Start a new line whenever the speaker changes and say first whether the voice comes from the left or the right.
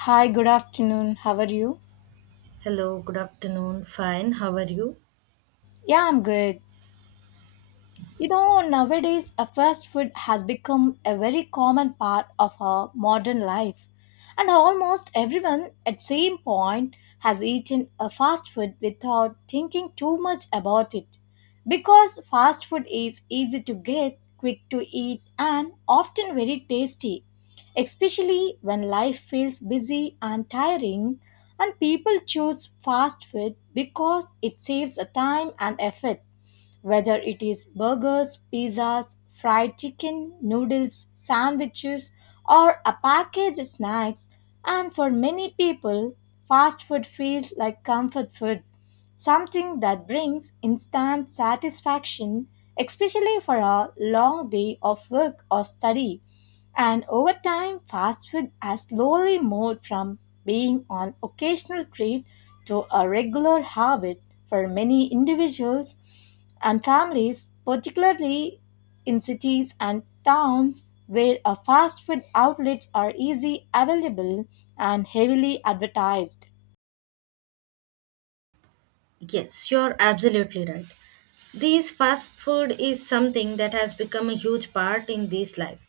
left: Hi, good afternoon. How are you?
right: Hello, good afternoon. Fine, how are you?
left: Yeah, I'm good. You know, nowadays, a fast food has become a very common part of our modern life, and almost everyone at same point has eaten a fast food without thinking too much about it. Because fast food is easy to get, quick to eat, and often very tasty, especially when life feels busy and tiring, and people choose fast food because it saves a time and effort whether it is burgers, pizzas, fried chicken, noodles, sandwiches, or a packaged snacks, and for many people, fast food feels like comfort food something that brings instant satisfaction, especially for a long day of work or study. And over time, fast food has slowly moved from being an occasional treat to a regular habit for many individuals and families, particularly in cities and towns where a fast food outlets are easy available and heavily advertised.
right: Yes, you're absolutely right. This fast food is something that has become a huge part in this life.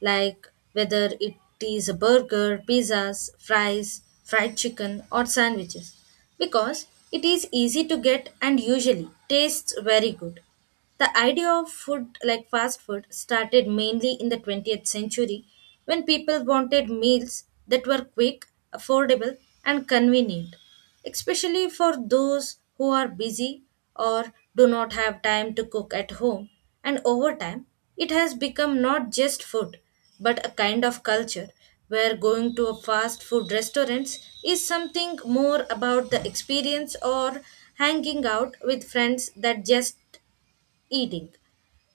right: Like whether it is a burger, pizzas, fries, fried chicken, or sandwiches. Because it is easy to get and usually tastes very good. The idea of food like fast food started mainly in the 20th century when people wanted meals that were quick, affordable, and convenient, especially for those who are busy or do not have time to cook at home. And over time, it has become not just food but a kind of culture where going to a fast food restaurants is something more about the experience or hanging out with friends that just eating,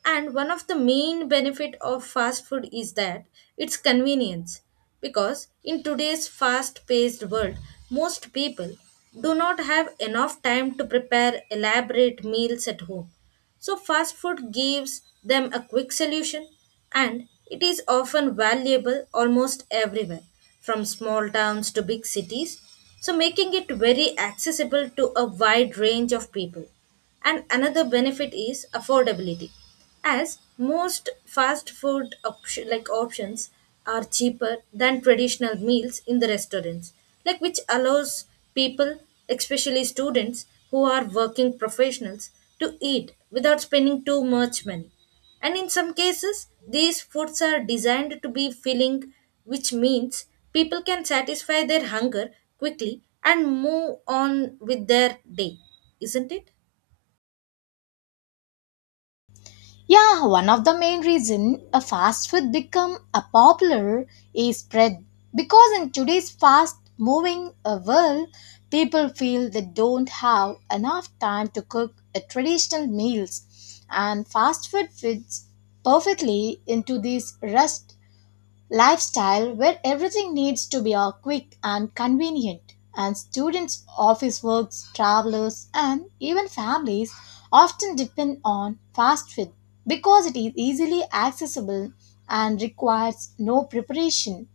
right: and one of the main benefit of fast food is that its convenience, because in today's fast paced world most people do not have enough time to prepare elaborate meals at home, so fast food gives them a quick solution, and it is often valuable almost everywhere from small towns to big cities, so making it very accessible to a wide range of people. And another benefit is affordability, as most fast food options are cheaper than traditional meals in the restaurants, like which allows people, especially students who are working professionals, to eat without spending too much money. And in some cases, these foods are designed to be filling, which means people can satisfy their hunger quickly and move on with their day, isn't it?
left: Yeah, one of the main reason a fast food become a popular is spread because in today's fast moving world, people feel they don't have enough time to cook traditional meals and fast food fits perfectly into this rush lifestyle where everything needs to be quick and convenient and students office works travelers and even families often depend on fast food because it is easily accessible and requires no preparation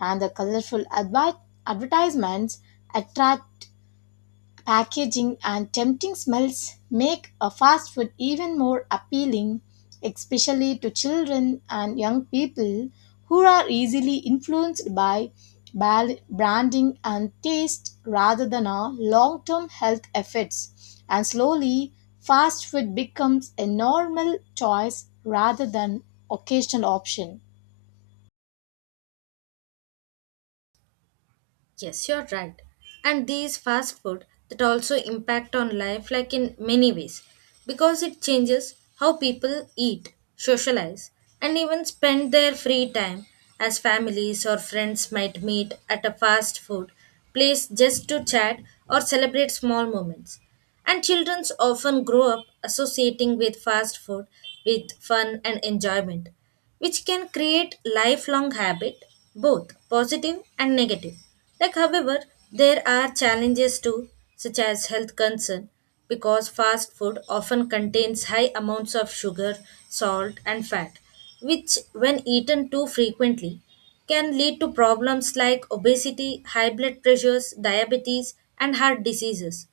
left: and the advertisements attract. Packaging and tempting smells make a fast food even more appealing, especially to children and young people who are easily influenced by branding and taste rather than our long term health effects. And slowly, fast food becomes a normal choice rather than occasional option.
right: Yes, you're right. And these fast food that also impact on life like in many ways, because it changes how people eat, socialize and even spend their free time, as families or friends might meet at a fast food place just to chat or celebrate small moments. And children often grow up associating with fast food with fun and enjoyment, which can create lifelong habit, both positive and negative. Like however, there are challenges too, such as health concern, because fast food often contains high amounts of sugar, salt, and fat, which when eaten too frequently can lead to problems like obesity, high blood pressures, diabetes, and heart diseases.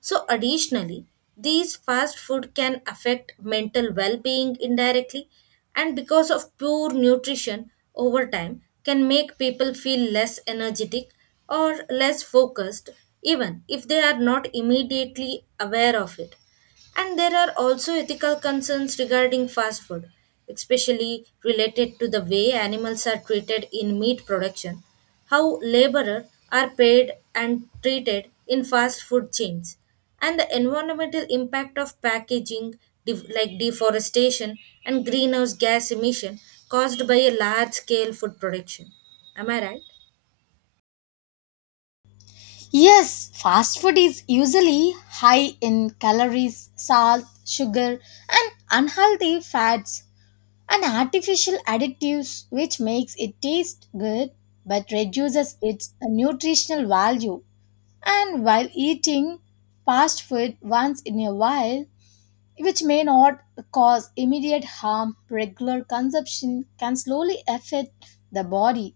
right: So, additionally, these fast food can affect mental well being indirectly, and because of poor nutrition over time, can make people feel less energetic or less focused, even if they are not immediately aware of it. And there are also ethical concerns regarding fast food, especially related to the way animals are treated in meat production, how laborers are paid and treated in fast food chains, and the environmental impact of packaging, deforestation and greenhouse gas emission caused by a large scale food production. Am I right?
left: Yes, fast food is usually high in calories, salt, sugar, and unhealthy fats and artificial additives, which makes it taste good but reduces its nutritional value. And while eating fast food once in a while, which may not cause immediate harm, regular consumption can slowly affect the body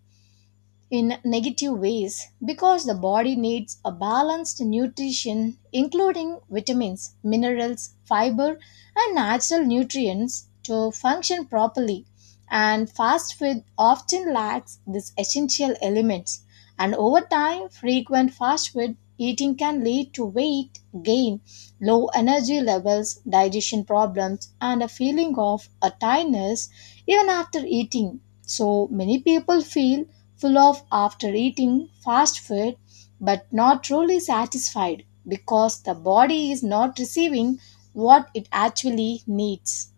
left: in negative ways because the body needs a balanced nutrition including vitamins, minerals, fiber and natural nutrients to function properly and fast food often lacks these essential elements and over time frequent fast food eating can lead to weight gain low energy levels digestion problems and a feeling of a tiredness even after eating so many people feel full of after eating fast food but not truly satisfied because the body is not receiving what it actually needs.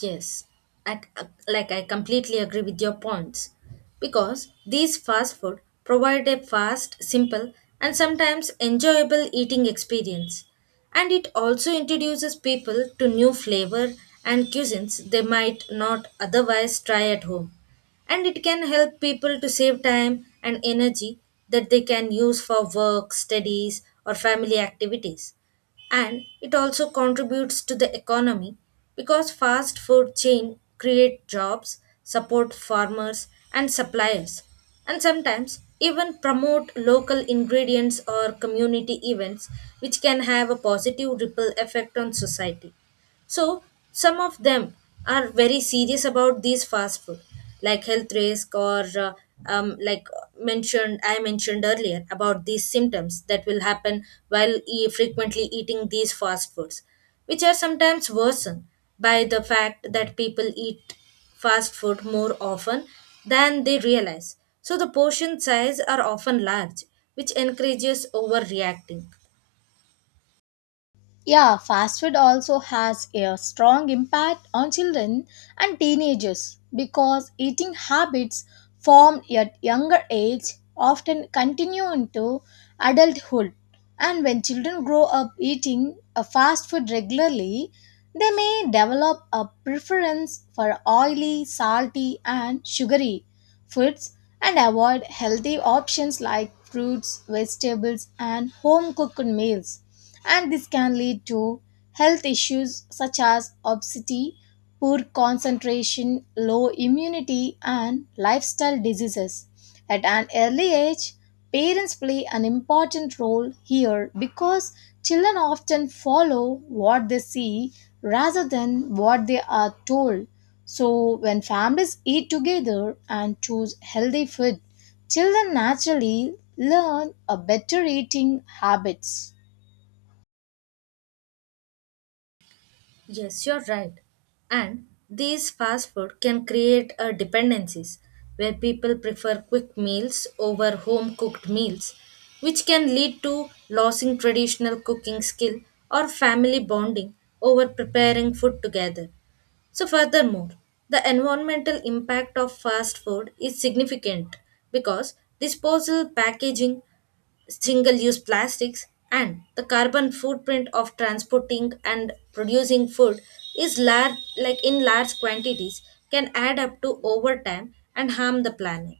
right: Yes, I completely agree with your points, because these fast food provide a fast, simple, and sometimes enjoyable eating experience. And it also introduces people to new flavor and cuisines they might not otherwise try at home. And it can help people to save time and energy that they can use for work, studies, or family activities, and it also contributes to the economy, because fast food chain create jobs, support farmers and suppliers, and sometimes even promote local ingredients or community events, which can have a positive ripple effect on society. So some of them are very serious about these fast food, like health risk, or like mentioned I mentioned earlier about these symptoms that will happen while frequently eating these fast foods, which are sometimes worsened by the fact that people eat fast food more often than they realize. So the portion size are often large, which encourages overreacting.
left: Yeah, fast food also has a strong impact on children and teenagers because eating habits formed at younger age often continue into adulthood. And when children grow up eating a fast food regularly, they may develop a preference for oily, salty, and sugary foods and avoid healthy options like fruits, vegetables, and home cooked meals and this can lead to health issues such as obesity, poor concentration, low immunity, and lifestyle diseases. At an early age, parents play an important role here because children often follow what they see rather than what they are told. So, when families eat together and choose healthy food, children naturally learn a better eating habits.
right: Yes, you're right. And these fast food can create a dependencies where people prefer quick meals over home cooked meals, which can lead to losing traditional cooking skill or family bonding over preparing food together. So, furthermore, the environmental impact of fast food is significant, because disposal packaging, single use plastics, and the carbon footprint of transporting and producing food is large, like in large quantities, can add up to over time and harm the planet.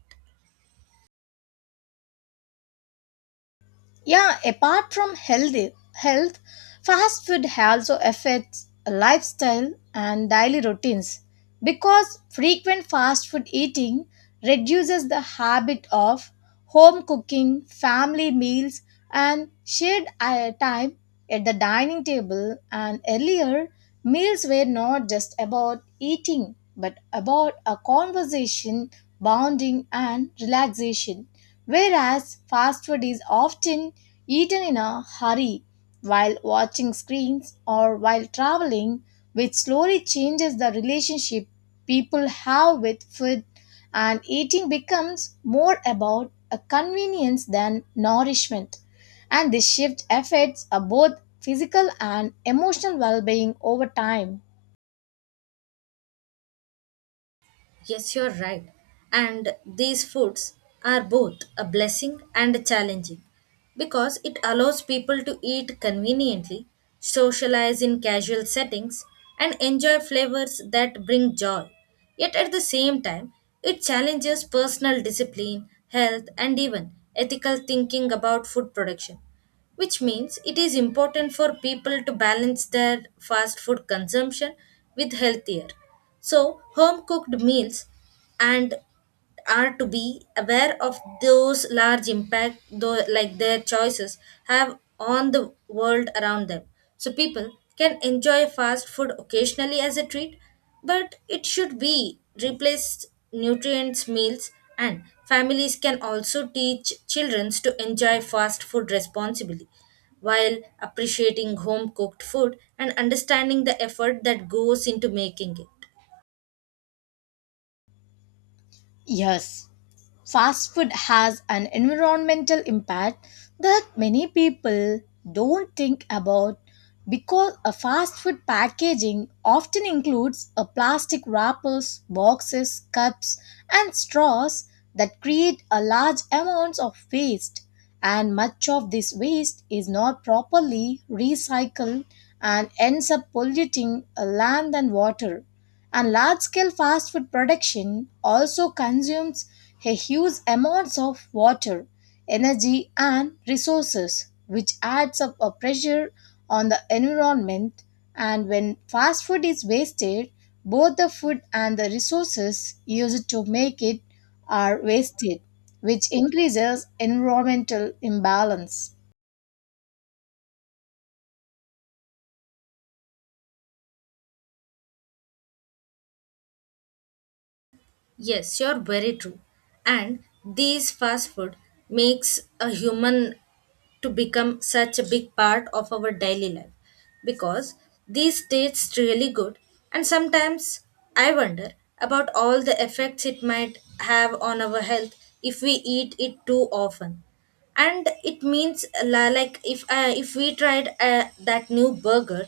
left: Yeah, apart from healthy health, fast food also affects lifestyle and daily routines because frequent fast food eating reduces the habit of home cooking, family meals, and shared time at the dining table. And earlier, meals were not just about eating but about a conversation, bonding, and relaxation whereas fast food is often eaten in a hurry while watching screens or while traveling, which slowly changes the relationship people have with food, and eating becomes more about a convenience than nourishment. And this shift affects both physical and emotional well being over time.
right: Yes, you're right. And these foods are both a blessing and a challenging, because it allows people to eat conveniently, socialize in casual settings, and enjoy flavors that bring joy. Yet at the same time, it challenges personal discipline, health, and even ethical thinking about food production, which means it is important for people to balance their fast food consumption with healthier. So, home cooked meals and are to be aware of those large impact though like their choices have on the world around them, so people can enjoy fast food occasionally as a treat, but it should be replaced nutrients meals, and families can also teach children to enjoy fast food responsibly while appreciating home cooked food and understanding the effort that goes into making it.
left: Yes, fast food has an environmental impact that many people don't think about because a fast food packaging often includes a plastic wrappers boxes cups and straws that create a large amounts of waste and much of this waste is not properly recycled and ends up polluting land and water and large scale fast food production also consumes a huge amounts of water, energy, and resources, which adds up a pressure on the environment. And when fast food is wasted, both the food and the resources used to make it are wasted, which increases environmental imbalance.
right: Yes, you're very true. And these fast food makes a human to become such a big part of our daily life, because these tastes really good, and sometimes I wonder about all the effects it might have on our health if we eat it too often. And it means, like if we tried that new burger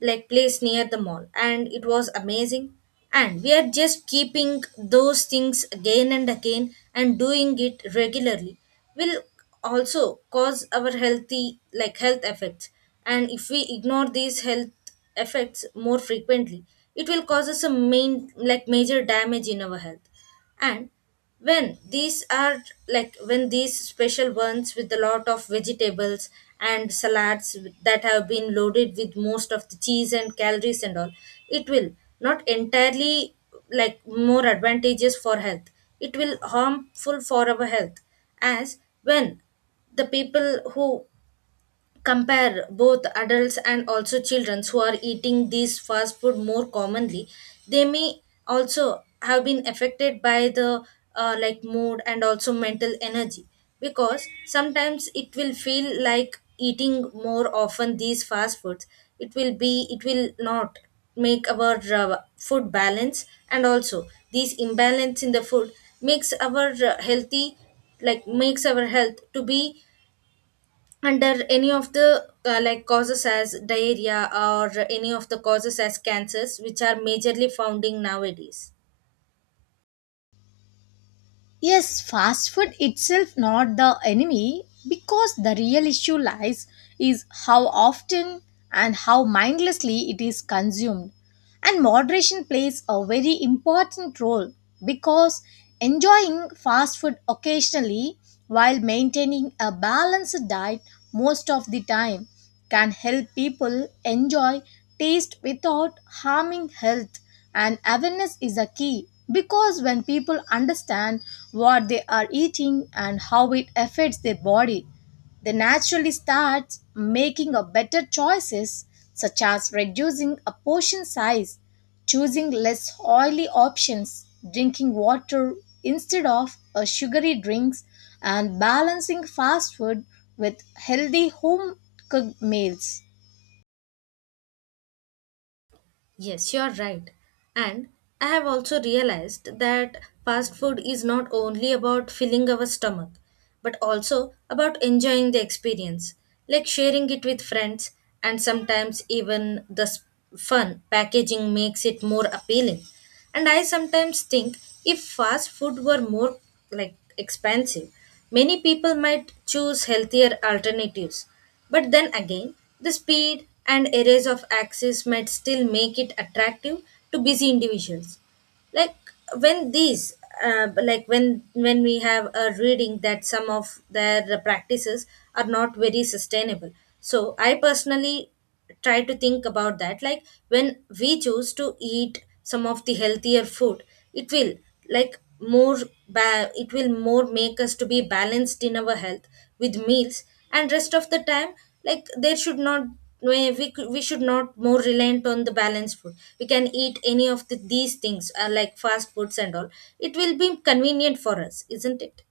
right: like place near the mall, and it was amazing, and we are just keeping those things again and again, and doing it regularly will also cause our healthy like health effects. And if we ignore these health effects more frequently, it will cause us a main like major damage in our health. And when these are, like when these special ones with a lot of vegetables and salads that have been loaded with most of the cheese and calories and all, it will not entirely like more advantageous for health, it will harmful for our health, as when the people who compare both adults and also children who are eating these fast food more commonly, they may also have been affected by the like mood and also mental energy, because sometimes it will feel like eating more often these fast foods, it will not make our food balance. And also these imbalance in the food makes our healthy like makes our health to be under any of the like causes as diarrhea or any of the causes as cancers, which are majorly founding nowadays.
left: Yes, fast food itself not the enemy because the real issue lies is how often and how mindlessly it is consumed. And moderation plays a very important role because enjoying fast food occasionally while maintaining a balanced diet most of the time can help people enjoy taste without harming health and awareness is a key because when people understand what they are eating and how it affects their body, they naturally start making a better choices such as reducing a portion size, choosing less oily options, drinking water instead of a sugary drinks and balancing fast food with healthy home cooked meals.
right: Yes, you are right. And I have also realized that fast food is not only about filling our stomach, but also about enjoying the experience, like sharing it with friends, and sometimes even the fun packaging makes it more appealing. And I sometimes think if fast food were more like expensive, many people might choose healthier alternatives, but then again, the speed and areas of access might still make it attractive to busy individuals, like when these like when we have a reading that some of their practices are not very sustainable. So I personally try to think about that, like when we choose to eat some of the healthier food, it will like more it will more make us to be balanced in our health with meals. And rest of the time, like there should not, we should not more reliant on the balanced food, we can eat any of the, these things like fast foods and all, it will be convenient for us, isn't it?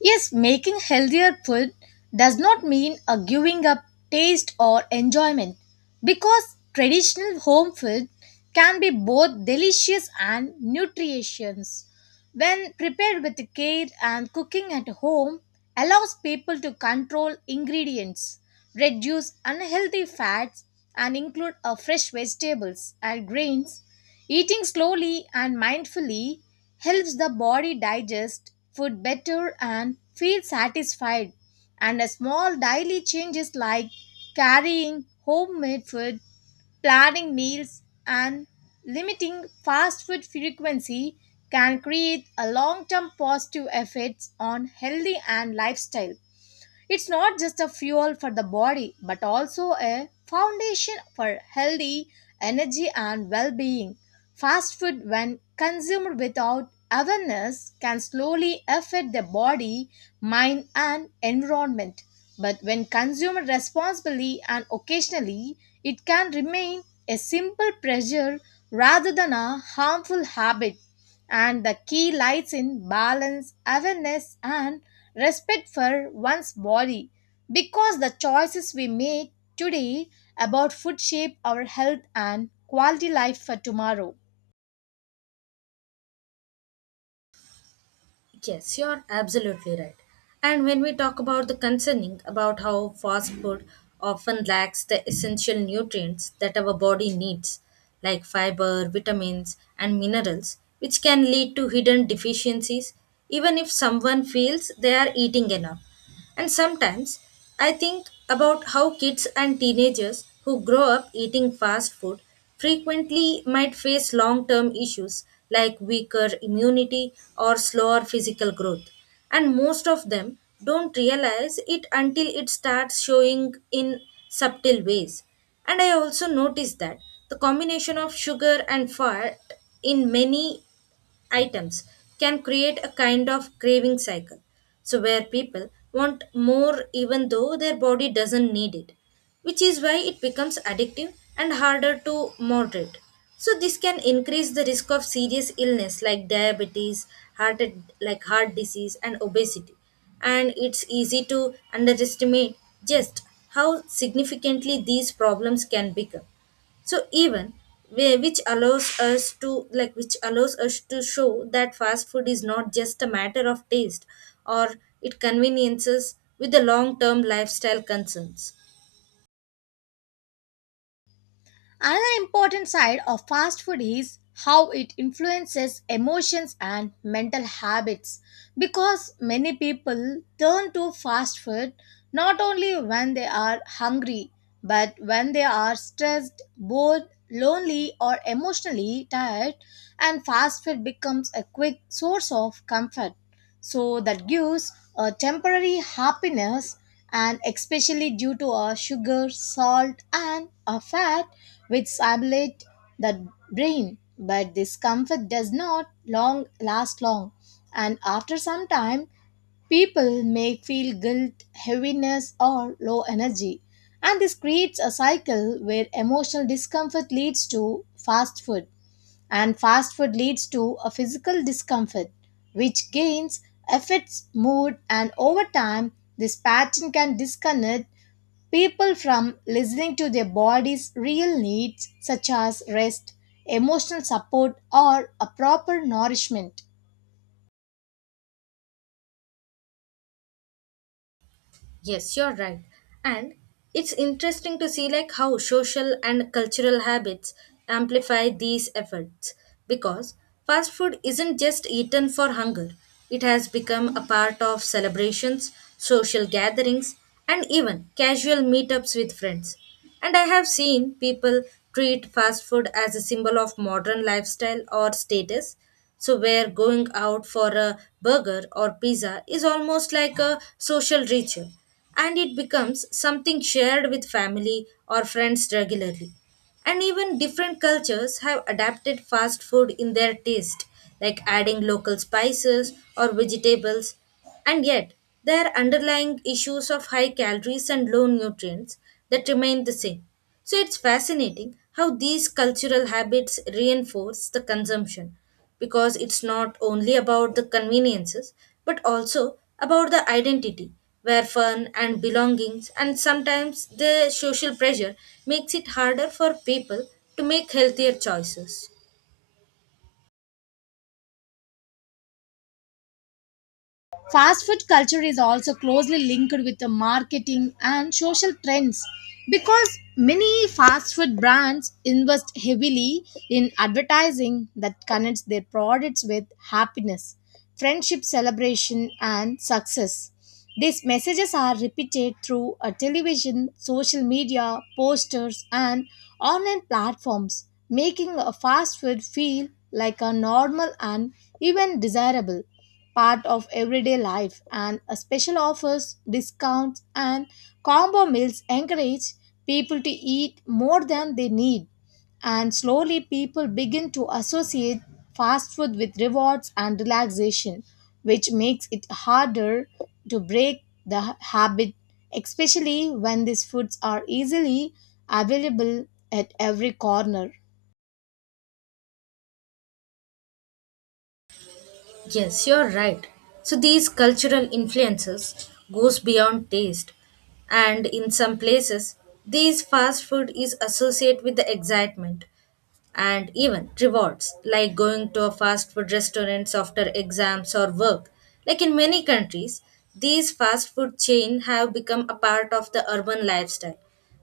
left: Yes, making healthier food does not mean a giving up taste or enjoyment because traditional home food can be both delicious and nutritious. When prepared with care and cooking at home allows people to control ingredients, reduce unhealthy fats and include a fresh vegetables and grains. Eating slowly and mindfully helps the body digest food better and feel satisfied. And a small daily changes like carrying homemade food, planning meals, and limiting fast food frequency can create a long-term positive effects on healthy and lifestyle. It's not just a fuel for the body, but also a foundation for healthy energy and well being. Fast food, when consumed without awareness, can slowly affect the body, mind, and environment. But when consumed responsibly and occasionally, it can remain a simple pleasure rather than a harmful habit. And the key lies in balance, awareness, and respect for one's body because the choices we make today about food shape our health and quality life for tomorrow.
right: Yes, you're absolutely right. And when we talk about the concerning about how fast food often lacks the essential nutrients that our body needs, like fiber, vitamins, and minerals, which can lead to hidden deficiencies even if someone feels they are eating enough. And sometimes I think about how kids and teenagers who grow up eating fast food frequently might face long term issues like weaker immunity or slower physical growth. And most of them don't realize it until it starts showing in subtle ways. And I also noticed that the combination of sugar and fat in many items can create a kind of craving cycle. So, where people want more even though their body doesn't need it, which is why it becomes addictive and harder to moderate. So, this can increase the risk of serious illness like diabetes, heart, heart disease, and obesity. And it's easy to underestimate just how significantly these problems can become, so even which allows us to like which allows us to show that fast food is not just a matter of taste, or it conveniences with the long term lifestyle concerns.
left: Another important side of fast food is how it influences emotions and mental habits because many people turn to fast food not only when they are hungry but when they are stressed, bored, lonely, or emotionally tired, and fast food becomes a quick source of comfort. So that gives a temporary happiness and especially due to our sugar, salt, and a fat which stimulate the brain but this comfort does not long last long and after some time people may feel guilt heaviness or low energy and this creates a cycle where emotional discomfort leads to fast food and fast food leads to a physical discomfort which gains affects mood and over time this pattern can disconnect people from listening to their body's real needs, such as rest, emotional support, or a proper nourishment.
right: Yes, you're right. And it's interesting to see like how social and cultural habits amplify these efforts, because fast food isn't just eaten for hunger. It has become a part of celebrations, social gatherings, and even casual meetups with friends. And I have seen people treat fast food as a symbol of modern lifestyle or status, so, where going out for a burger or pizza is almost like a social ritual, and it becomes something shared with family or friends regularly. And even different cultures have adapted fast food in their taste, like adding local spices or vegetables and yet, there are underlying issues of high calories and low nutrients that remain the same. So it's fascinating how these cultural habits reinforce the consumption because it's not only about the conveniences but also about the identity where fun and belongings and sometimes the social pressure makes it harder for people to make healthier choices.
left: Fast food culture is also closely linked with the marketing and social trends because many fast food brands invest heavily in advertising that connects their products with happiness, friendship celebration, and success. These messages are repeated through a television, social media, posters, and online platforms, making a fast food feel like a normal and even desirable part of everyday life and a special offers, discounts and combo meals encourage people to eat more than they need and slowly people begin to associate fast food with rewards and relaxation which makes it harder to break the habit especially when these foods are easily available at every corner.
right: Yes, you're right. So these cultural influences goes beyond taste and in some places these fast food is associated with the excitement and even rewards like going to a fast food restaurants after exams or work, like in many countries these fast food chains have become a part of the urban lifestyle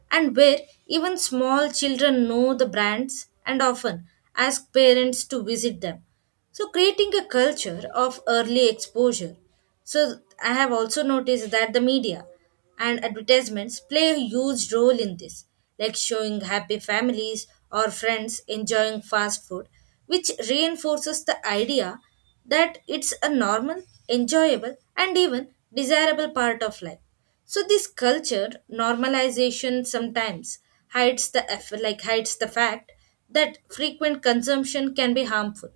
right: and where even small children know the brands and often ask parents to visit them, so creating a culture of early exposure. So I have also noticed that the media and advertisements play a huge role in this, like showing happy families or friends enjoying fast food, which reinforces the idea that it's a normal, enjoyable, and even desirable part of life. So this culture normalization sometimes hides the fact that frequent consumption can be harmful,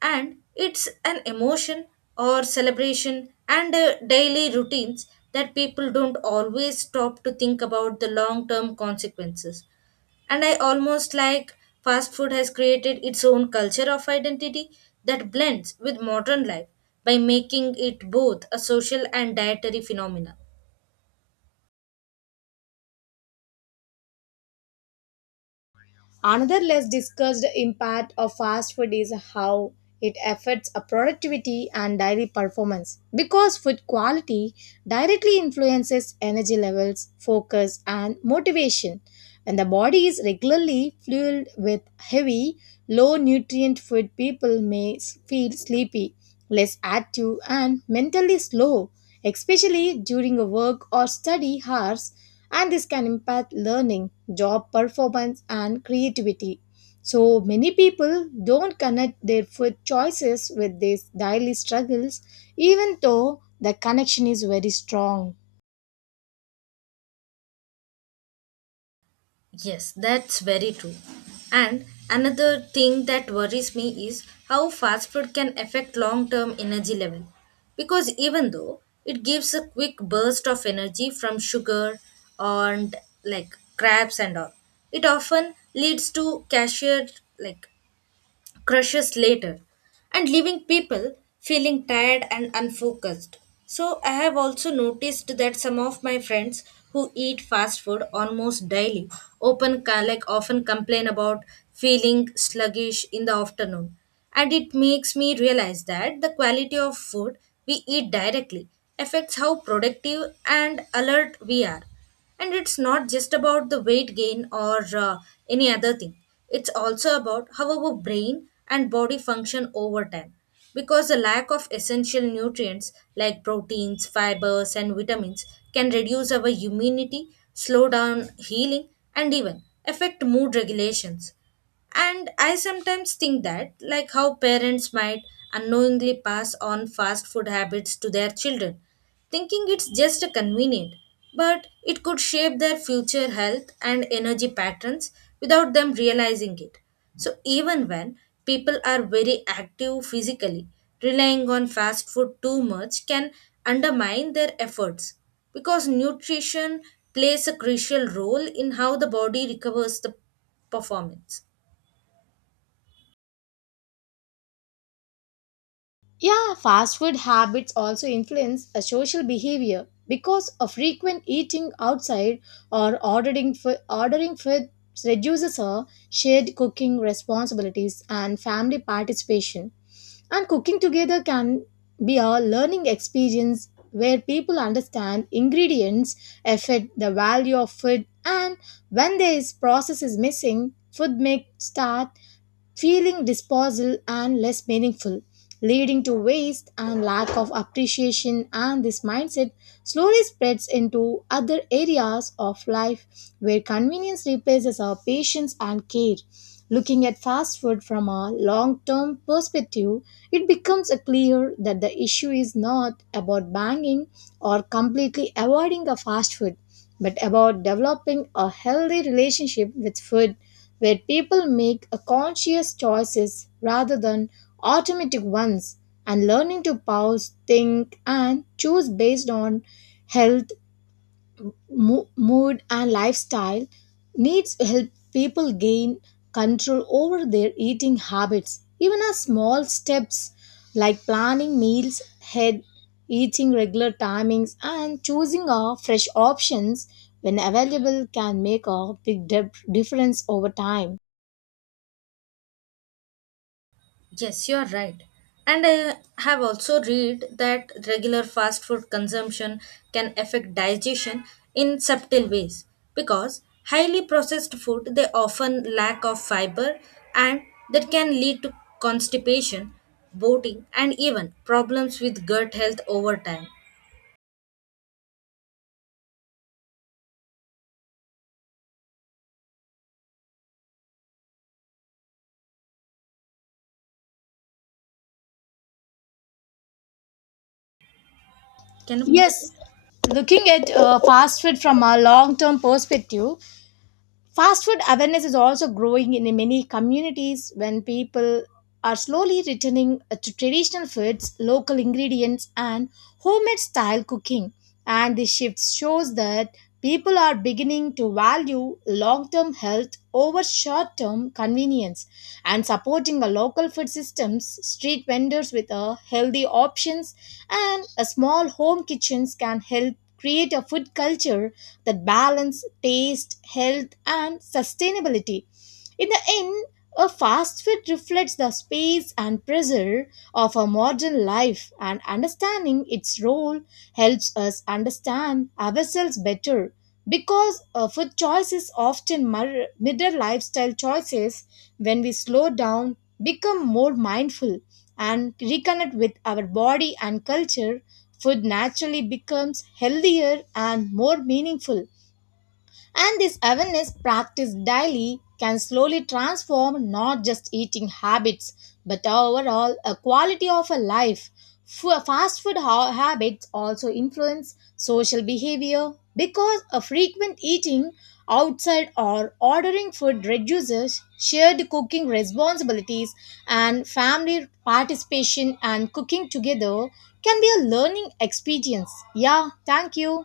right: and it's an emotion or celebration and daily routines that people don't always stop to think about the long term consequences, and I almost like fast food has created its own culture of identity that blends with modern life by making it both a social and dietary phenomena.
left: Another less discussed impact of fast food is how it affects a productivity and daily performance because food quality directly influences energy levels, focus, and motivation. When the body is regularly fueled with heavy, low nutrient food, people may feel sleepy less active, and mentally slow, especially during a work or study hours, and this can impact learning, job performance, and creativity. So many people don't connect their food choices with these daily struggles, even though the connection is very strong.
right: Yes, that's very true. And another thing that worries me is how fast food can affect long term energy level. Because even though it gives a quick burst of energy from sugar and like crabs and all, it often leads to cashier like crushes later and leaving people feeling tired and unfocused. So, I have also noticed that some of my friends who eat fast food almost daily open like often complain about feeling sluggish in the afternoon, and it makes me realize that the quality of food we eat directly affects how productive and alert we are, and it's not just about the weight gain or any other thing. It's also about how our brain and body function over time. Because the lack of essential nutrients like proteins, fibers, and vitamins can reduce our immunity, slow down healing, and even affect mood regulations. And I sometimes think that, like how parents might unknowingly pass on fast food habits to their children, thinking it's just a convenient, but it could shape their future health and energy patterns without them realizing it. So, even when people are very active physically, relying on fast food too much can undermine their efforts because nutrition plays a crucial role in how the body recovers the performance.
left: Yeah, fast food habits also influence a social behavior because a frequent eating outside or ordering food reduces our shared cooking responsibilities and family participation. And cooking together can be a learning experience where people understand ingredients, effort, the value of food, and when this process is missing, food may start feeling disposal and less meaningful, leading to waste and lack of appreciation. And this mindset slowly spreads into other areas of life where convenience replaces our patience and care. Looking at fast food from a long term perspective, it becomes clear that the issue is not about banging or completely avoiding a fast food, but about developing a healthy relationship with food where people make a conscious choices rather than automatic ones and learning to pause think and choose based on health mood and lifestyle needs help people gain control over their eating habits even as small steps like planning meals ahead eating regular timings and choosing a fresh options when available can make a difference over time.
right: Yes, you are right. And I have also read that regular fast food consumption can affect digestion in subtle ways because highly processed food they often lack of fiber and that can lead to constipation, bloating and even problems with gut health over time. Can you proceed?
left: Yes, looking at fast food from a long term perspective, fast food awareness is also growing in many communities when people are slowly returning to traditional foods, local ingredients, and homemade style cooking. And this shift shows that people are beginning to value long term health over short term convenience and supporting the local food systems, street vendors with a healthy options, and a small home kitchens can help create a food culture that balance taste, health, and sustainability. In the end, a fast food reflects the space and pressure of our modern life, and understanding its role helps us understand ourselves better. Because food choices often mirror lifestyle choices, when we slow down, become more mindful, and reconnect with our body and culture, food naturally becomes healthier and more meaningful. And this awareness practiced daily can slowly transform not just eating habits but overall a quality of a life. Fast food habits also influence social behavior because a frequent eating outside or ordering food reduces shared cooking responsibilities and family participation and cooking together can be a learning experience. Yeah, thank you.